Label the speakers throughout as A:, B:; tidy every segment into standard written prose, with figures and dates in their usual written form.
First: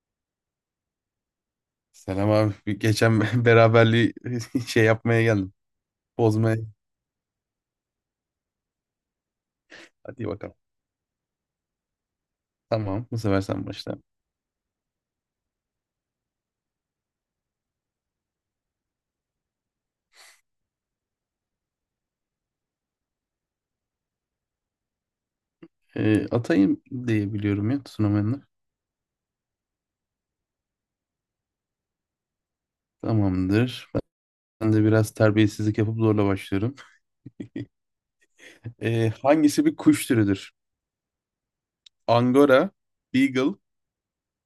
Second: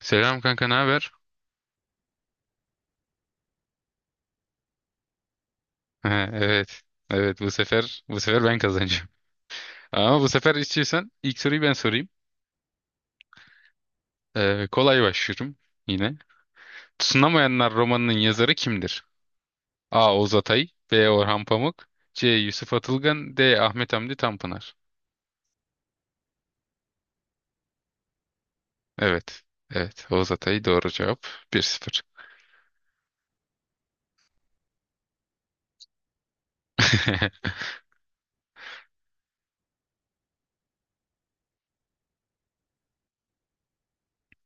A: Selam kanka, ne haber?
B: Selam abi. Bir Geçen beraberliği şey yapmaya geldim.
A: Ha,
B: Bozmaya.
A: evet. Evet, bu sefer ben kazanacağım. Ama
B: Hadi
A: bu sefer
B: bakalım.
A: istiyorsan ilk soruyu ben sorayım.
B: Tamam. Bu sefer sen başla.
A: Kolay başlıyorum yine. Tutunamayanlar romanının yazarı kimdir? A. Oğuz Atay, B. Orhan Pamuk, C. Yusuf Atılgan, D. Ahmet Hamdi Tanpınar.
B: Atayım diye biliyorum ya sunamayanlar.
A: Evet. Evet, Oğuz Atay doğru cevap. Bir sıfır.
B: Tamamdır. Ben de biraz terbiyesizlik yapıp zorla başlıyorum. Hangisi bir kuş türüdür? Angora, Beagle,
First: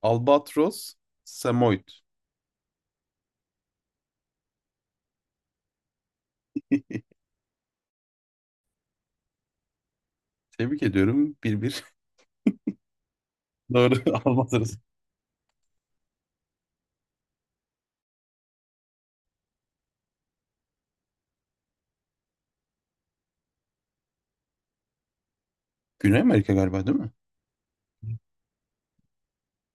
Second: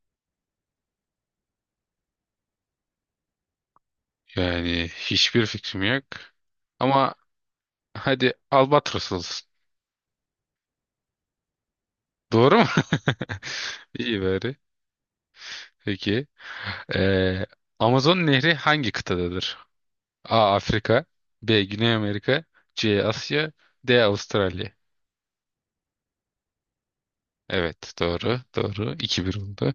B: Albatros, Samoyed.
A: Yani hiçbir fikrim yok. Ama hadi Albatros olsun.
B: Tebrik ediyorum. Bir bir.
A: Doğru mu?
B: Doğru.
A: İyi bari.
B: Albatros.
A: Peki. Ee, Amazon Nehri hangi kıtadadır? A. Afrika, B. Güney Amerika, C. Asya, D. Avustralya.
B: Güney Amerika galiba değil mi?
A: Evet, doğru, doğru. 2-1 oldu.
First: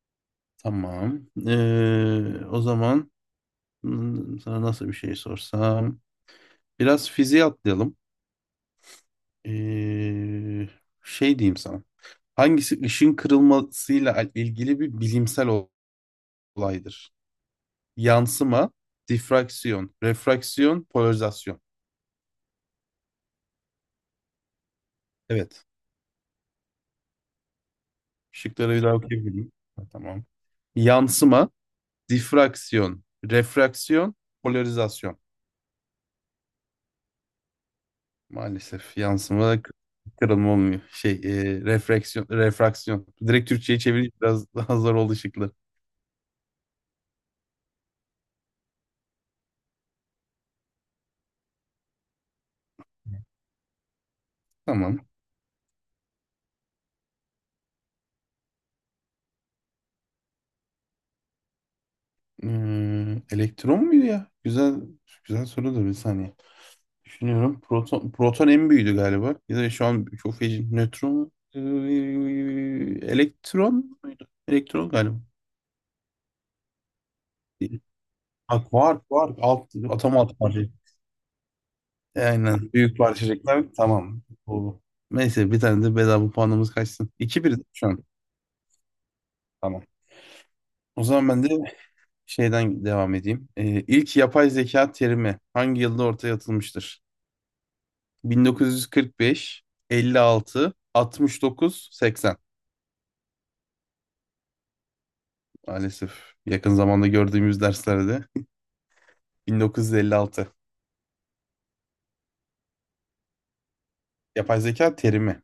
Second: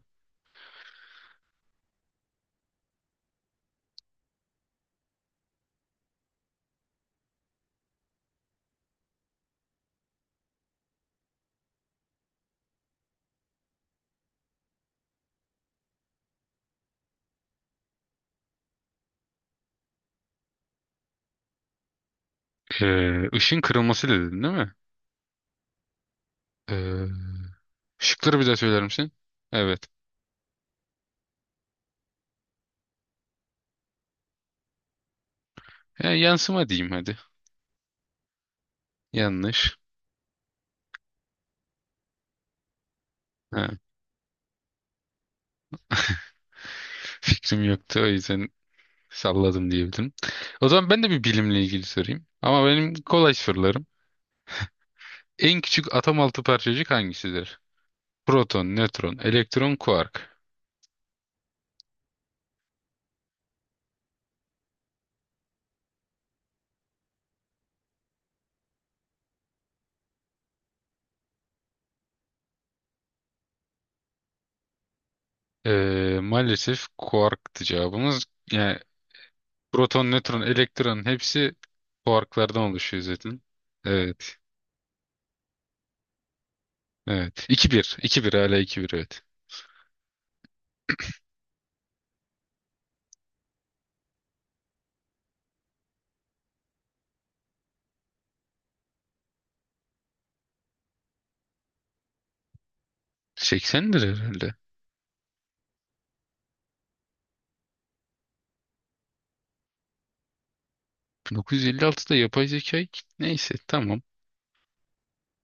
B: Tamam. O zaman sana nasıl bir şey sorsam? Biraz fiziğe atlayalım. Ee, şey diyeyim sana. Hangisi ışın kırılmasıyla ilgili bir bilimsel olaydır? Yansıma, difraksiyon, refraksiyon, polarizasyon.
A: Işın kırılması dedin değil mi?
B: Evet.
A: Ee, Şıkları bir daha
B: Şıkları bir
A: söyler
B: daha
A: misin?
B: okuyabilirim. Ha,
A: Evet.
B: tamam. Yansıma, difraksiyon, refraksiyon, polarizasyon.
A: Ya, yansıma diyeyim hadi.
B: Maalesef yansıma
A: Yanlış.
B: kırılma olmuyor. Şey, refraksiyon, refraksiyon. Direkt
A: Ha,
B: Türkçe'ye çevirince biraz daha zor oldu şıklar.
A: fikrim yoktu, o yüzden salladım diyebilirim. O zaman ben de bir bilimle ilgili sorayım. Ama benim kolay sorularım.
B: Tamam.
A: En küçük atom altı parçacık hangisidir? Proton, nötron, elektron, kuark.
B: Elektron muydu ya? Güzel güzel soru da bir saniye. Düşünüyorum. Proton, proton en büyüğüydü galiba. Ya da şu an çok feci. Nötron mu? Elektron muydu? Elektron galiba.
A: Maalesef kuarktı
B: Değil.
A: cevabımız.
B: Ha,
A: Yani
B: kuark, kuark.
A: proton,
B: Atom alt
A: nötron,
B: parçacık.
A: elektron hepsi kuarklardan
B: Aynen. Büyük
A: oluşuyor zaten.
B: parçacıklar. Tamam.
A: Evet,
B: Oldu. Neyse bir tane de bedava puanımız kaçsın. 2
A: evet.
B: bir
A: 2
B: şu
A: bir,
B: an.
A: iki bir. Hala iki bir. Evet.
B: Tamam. O zaman ben de şeyden devam edeyim. İlk yapay zeka terimi hangi yılda ortaya atılmıştır? 1945, 56, 69, 80.
A: 80'dir herhalde.
B: Maalesef yakın zamanda gördüğümüz derslerde 1956.
A: 1956'da yapay zeka neyse tamam.
B: Yapay zeka terimi.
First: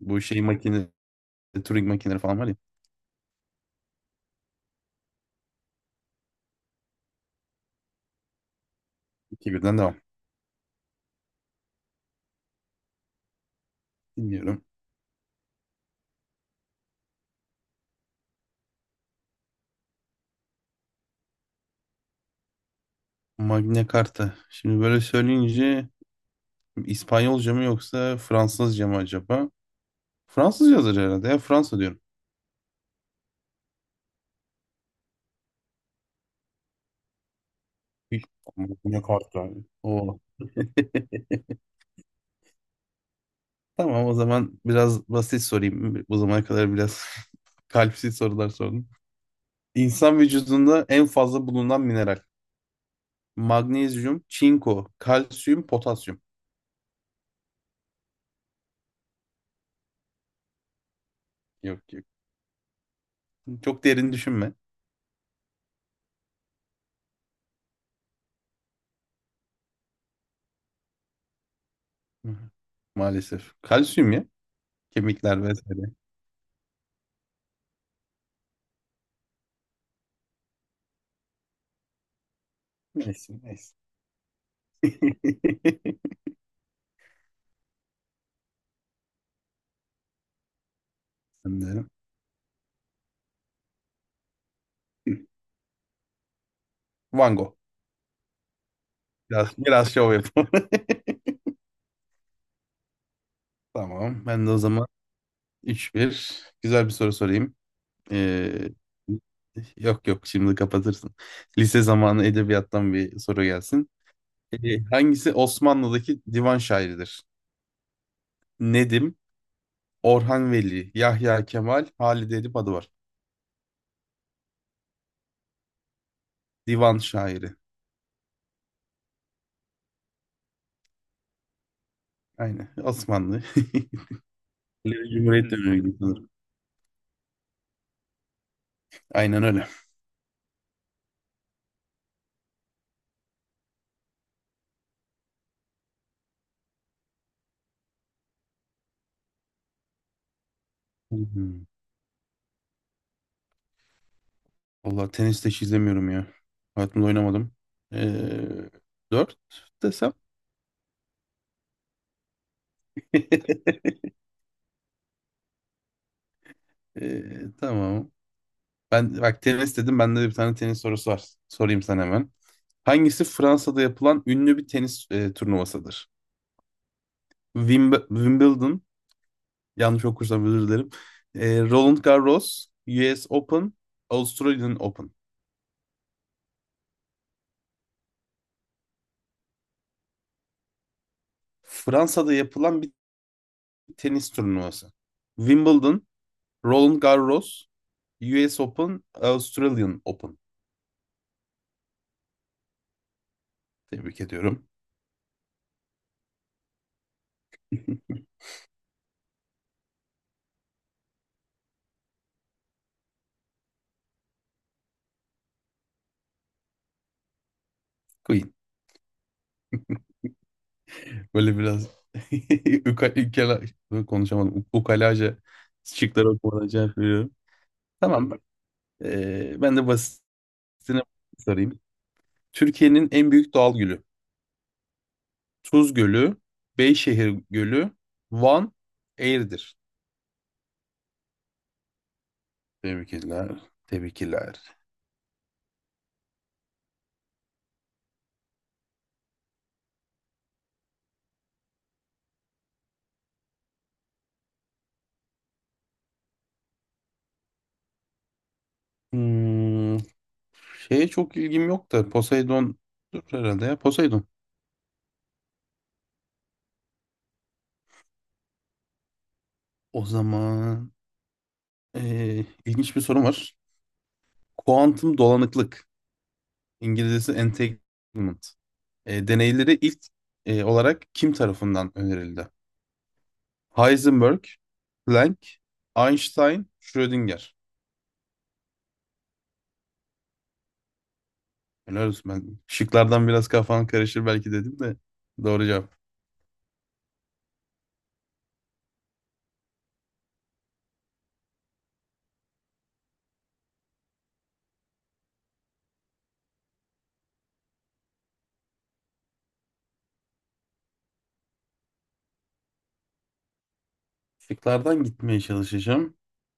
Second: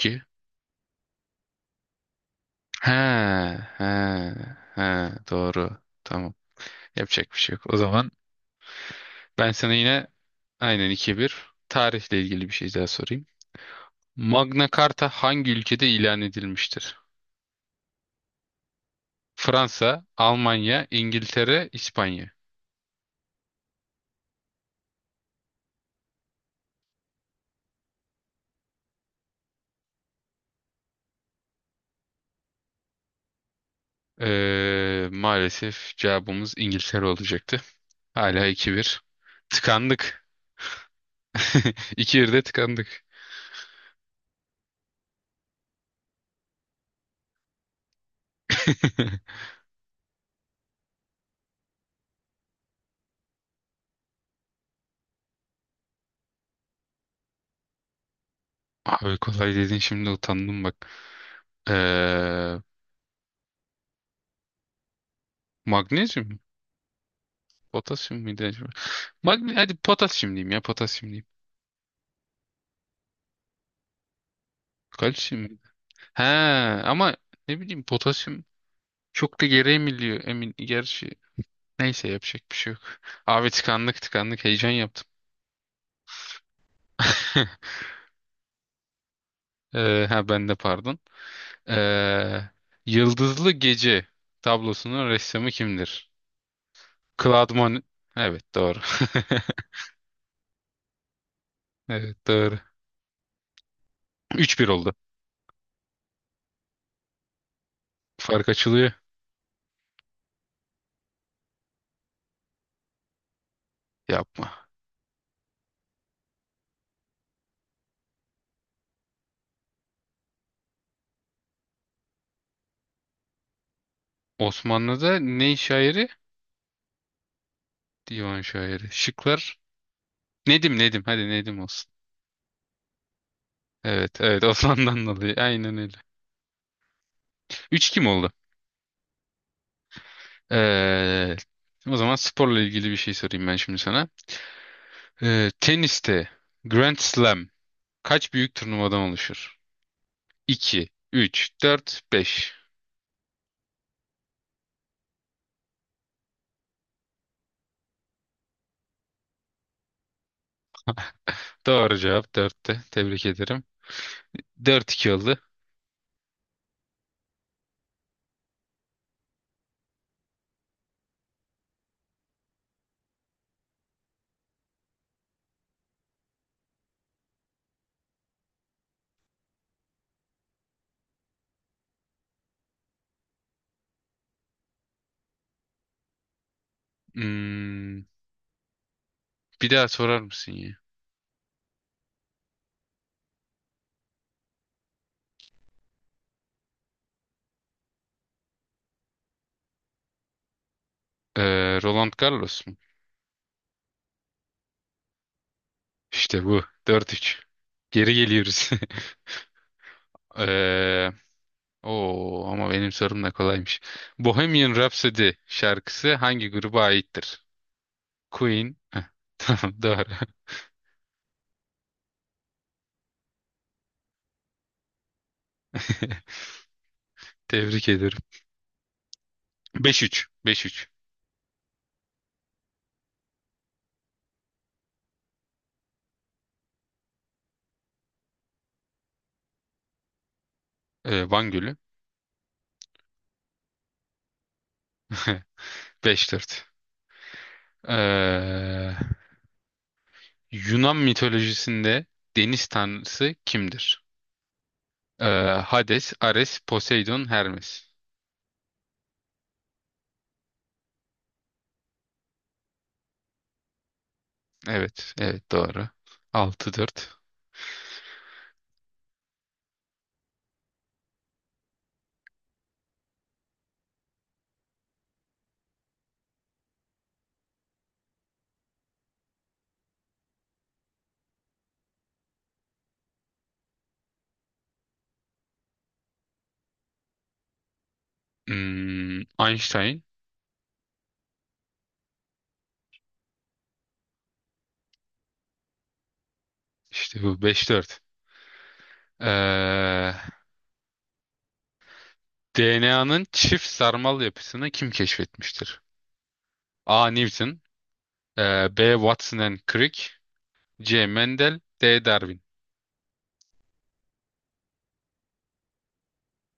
B: Bu şey makine, Turing makineleri falan var ya.
A: He, he, he, doğru. Tamam. Yapacak bir şey yok. O zaman ben
B: İki
A: sana
B: birden devam.
A: yine aynen iki bir tarihle ilgili bir şey daha sorayım.
B: Bilmiyorum.
A: Magna Carta hangi ülkede ilan edilmiştir? Fransa, Almanya, İngiltere, İspanya.
B: Magna Carta. Şimdi böyle söyleyince İspanyolca mı yoksa Fransızca mı acaba? Fransızca yazar herhalde ya. Fransa diyorum.
A: Maalesef cevabımız İngiltere olacaktı.
B: Hiç-
A: Hala 2-1.
B: Magna Carta. Oo.
A: Tıkandık. 2-1'de tıkandık.
B: Tamam o zaman biraz basit sorayım. Bu zamana kadar biraz kalpsiz sorular sordum. İnsan vücudunda en fazla bulunan mineral. Magnezyum, çinko, kalsiyum, potasyum.
A: Abi, kolay dedin, şimdi utandım bak.
B: Yok yok.
A: Ee,
B: Çok derin düşünme.
A: Magnezyum mu? Potasyum muydu acaba? Hadi potasyum diyeyim, ya potasyum diyeyim.
B: Hı hı. Maalesef. Kalsiyum ya.
A: Kalsiyum
B: Kemikler
A: muydu?
B: vesaire.
A: He, ama ne bileyim, potasyum çok da geri emiliyor, emin gerçi. Neyse, yapacak bir şey yok.
B: Neyse
A: Abi,
B: neyse.
A: tıkandık tıkandık, heyecan yaptım. Ha, ben de pardon.
B: Ben de-
A: Ee, Yıldızlı Gece tablosunun ressamı kimdir?
B: Van
A: Claude
B: Gogh.
A: Monet. Evet, doğru.
B: Biraz şov yapalım.
A: Evet, doğru.
B: Tamam. Ben de o
A: 3-1
B: zaman
A: oldu.
B: üç bir. Güzel bir soru sorayım.
A: Fark
B: Ee,
A: açılıyor.
B: yok yok şimdi kapatırsın. Lise zamanı edebiyattan bir soru gelsin.
A: Yapma.
B: Hangisi Osmanlı'daki divan şairidir? Nedim, Orhan Veli, Yahya Kemal, Halide Edip adı var.
A: Osmanlı'da ne şairi?
B: Divan şairi.
A: Divan şairi. Şıklar. Nedim, Nedim. Hadi Nedim olsun.
B: Aynen. Osmanlı.
A: Evet, evet, Osmanlı'dan dolayı.
B: Cumhuriyet dönemi
A: Aynen
B: gibi
A: öyle.
B: sanırım.
A: 3 kim oldu?
B: Aynen öyle.
A: Ee, O zaman sporla ilgili bir şey sorayım ben şimdi sana. Teniste Grand Slam kaç büyük turnuvadan oluşur? 2, 3,
B: Hmm.
A: 4, 5.
B: Valla tenis de hiç izlemiyorum ya. Hayatımda oynamadım. Ee, dört desem.
A: Doğru cevap dörtte. Tebrik ederim. Dört iki oldu.
B: Tamam. Ben bak tenis dedim. Bende de bir tane tenis sorusu var. Sorayım sana hemen. Hangisi Fransa'da yapılan ünlü bir tenis turnuvasıdır? Wimbledon, yanlış okursam özür dilerim. Roland Garros, US Open, Australian Open.
A: Hmm, bir daha sorar mısın ya?
B: Fransa'da yapılan bir tenis turnuvası. Wimbledon, Roland Garros, US Open, Australian Open.
A: Roland Garros mu?
B: Tebrik ediyorum.
A: İşte bu. Dört üç. Geri geliyoruz. Ee, Ama benim sorum da kolaymış. Bohemian Rhapsody şarkısı hangi gruba aittir?
B: Queen.
A: Queen. Heh, tamam, doğru.
B: Böyle biraz ukala, konuşamadım. Ukalaca şıkları okumadan cevap veriyorum.
A: Tebrik ederim.
B: Tamam. Ben de
A: Beş
B: basitine
A: üç. Beş üç.
B: sorayım. Türkiye'nin en büyük doğal gülü. Tuz Gölü, Beyşehir Gölü, Van, Eğirdir.
A: Van Gölü.
B: Tebrikler, tebrikler.
A: 5-4. Ee, Yunan mitolojisinde deniz tanrısı kimdir? Ee, Hades, Ares, Poseidon, Hermes.
B: Hmm, şeye çok ilgim yok da Poseidon dur herhalde ya Poseidon.
A: Evet, evet, doğru. 6-4.
B: O zaman ilginç bir sorum var. Kuantum dolanıklık, İngilizcesi entanglement. Deneyleri ilk olarak kim tarafından önerildi? Heisenberg, Planck, Einstein, Schrödinger.
A: Hmm, Einstein.
B: Helal olsun, ben şıklardan biraz kafan karışır belki dedim de doğru cevap.
A: İşte bu, 5-4. Ee, DNA'nın çift sarmal yapısını kim keşfetmiştir? A. Newton, B. Watson and Crick, C. Mendel, D. Darwin.
B: Şıklardan gitmeye çalışacağım.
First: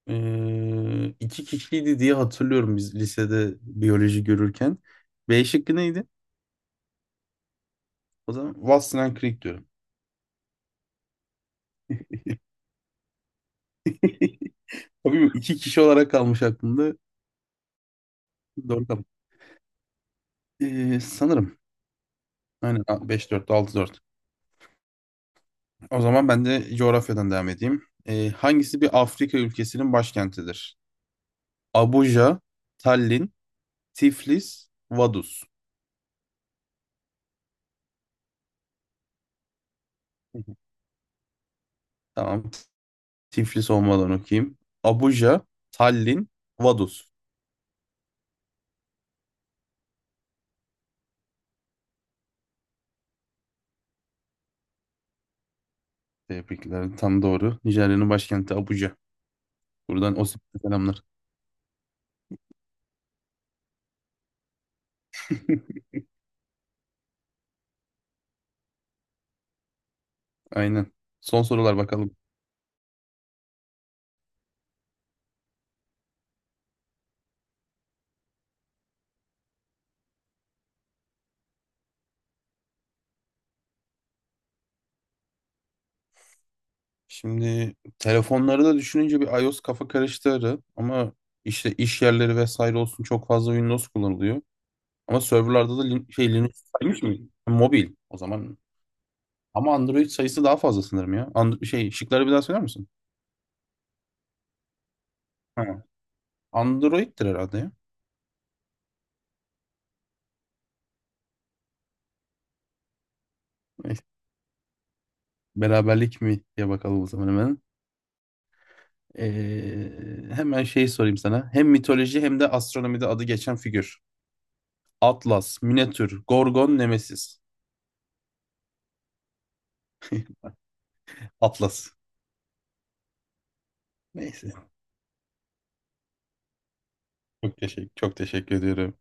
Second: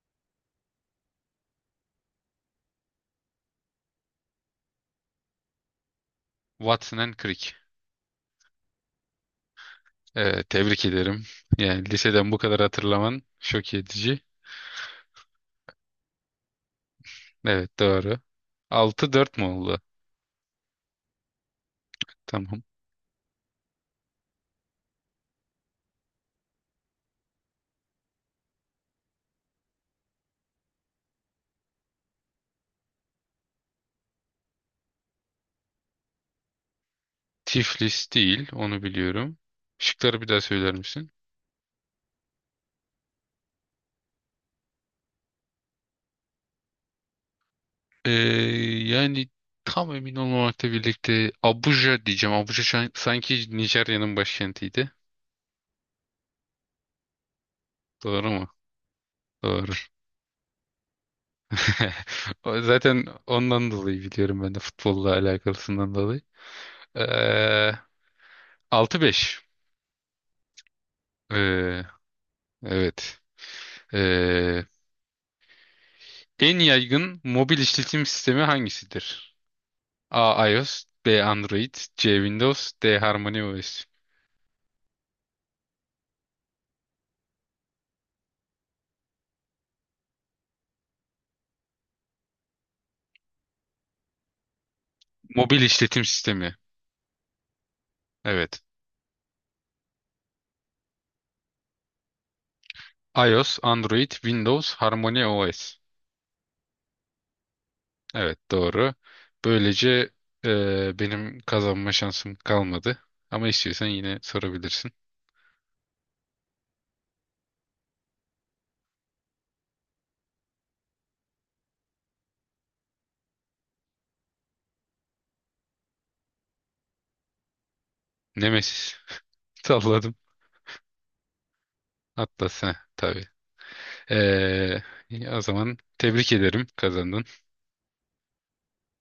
B: İki kişiydi diye hatırlıyorum biz lisede biyoloji görürken. B şıkkı neydi?
A: Watson and Crick.
B: O zaman Watson Creek diyorum.
A: Tebrik ederim. Yani liseden bu kadar hatırlaman şok edici.
B: Tabii bu iki kişi olarak kalmış aklımda.
A: Evet, doğru.
B: Doğru kalmış.
A: Altı dört mu oldu?
B: Sanırım.
A: Tamam.
B: Aynen beş dört altı dört. O zaman ben de coğrafyadan devam edeyim. Hangisi bir Afrika ülkesinin başkentidir? Abuja, Tallin, Tiflis, Vaduz.
A: Tiflis değil, onu biliyorum. Şıkları bir daha söyler misin?
B: Tamam. Tiflis olmadan okuyayım. Abuja, Tallin, Vaduz.
A: Ee, Yani tam emin olmamakla birlikte Abuja diyeceğim. Abuja sanki Nijerya'nın başkentiydi.
B: Tebrikler. Tam doğru. Nijerya'nın
A: Doğru mu?
B: başkenti Abuja.
A: Doğru.
B: Buradan Osip'e selamlar.
A: Zaten ondan dolayı biliyorum ben de, futbolla alakalısından dolayı. Ee, 6-5.
B: Aynen. Son sorular
A: Ee,
B: bakalım.
A: evet. Ee, En yaygın mobil işletim sistemi hangisidir? A. iOS, B. Android, C. Windows, D. HarmonyOS.
B: Şimdi telefonları da düşününce bir iOS kafa karıştırır ama işte iş yerleri vesaire olsun çok fazla Windows kullanılıyor. Ama
A: Mobil
B: serverlarda da
A: işletim
B: şey Linux
A: sistemi.
B: saymış mı? Mobil o zaman.
A: Evet.
B: Ama Android sayısı daha fazla sanırım ya. Şey şıkları bir daha söyler misin?
A: iOS, Android, Windows, HarmonyOS.
B: Ha. Android'tir herhalde ya.
A: Evet, doğru. Böylece benim kazanma şansım kalmadı. Ama istiyorsan
B: Eh,
A: yine sorabilirsin.
B: Beraberlik mi diye bakalım o zaman hemen. Ee, hemen şey sorayım sana. Hem mitoloji hem de astronomide adı geçen figür. Atlas, Minotür, Gorgon, Nemesis.
A: Nemesis. Salladım.
B: Atlas.
A: Atlas. Heh, tabii.
B: Neyse.
A: Eee, O zaman tebrik ederim, kazandın.
B: Çok teşekkür ediyorum.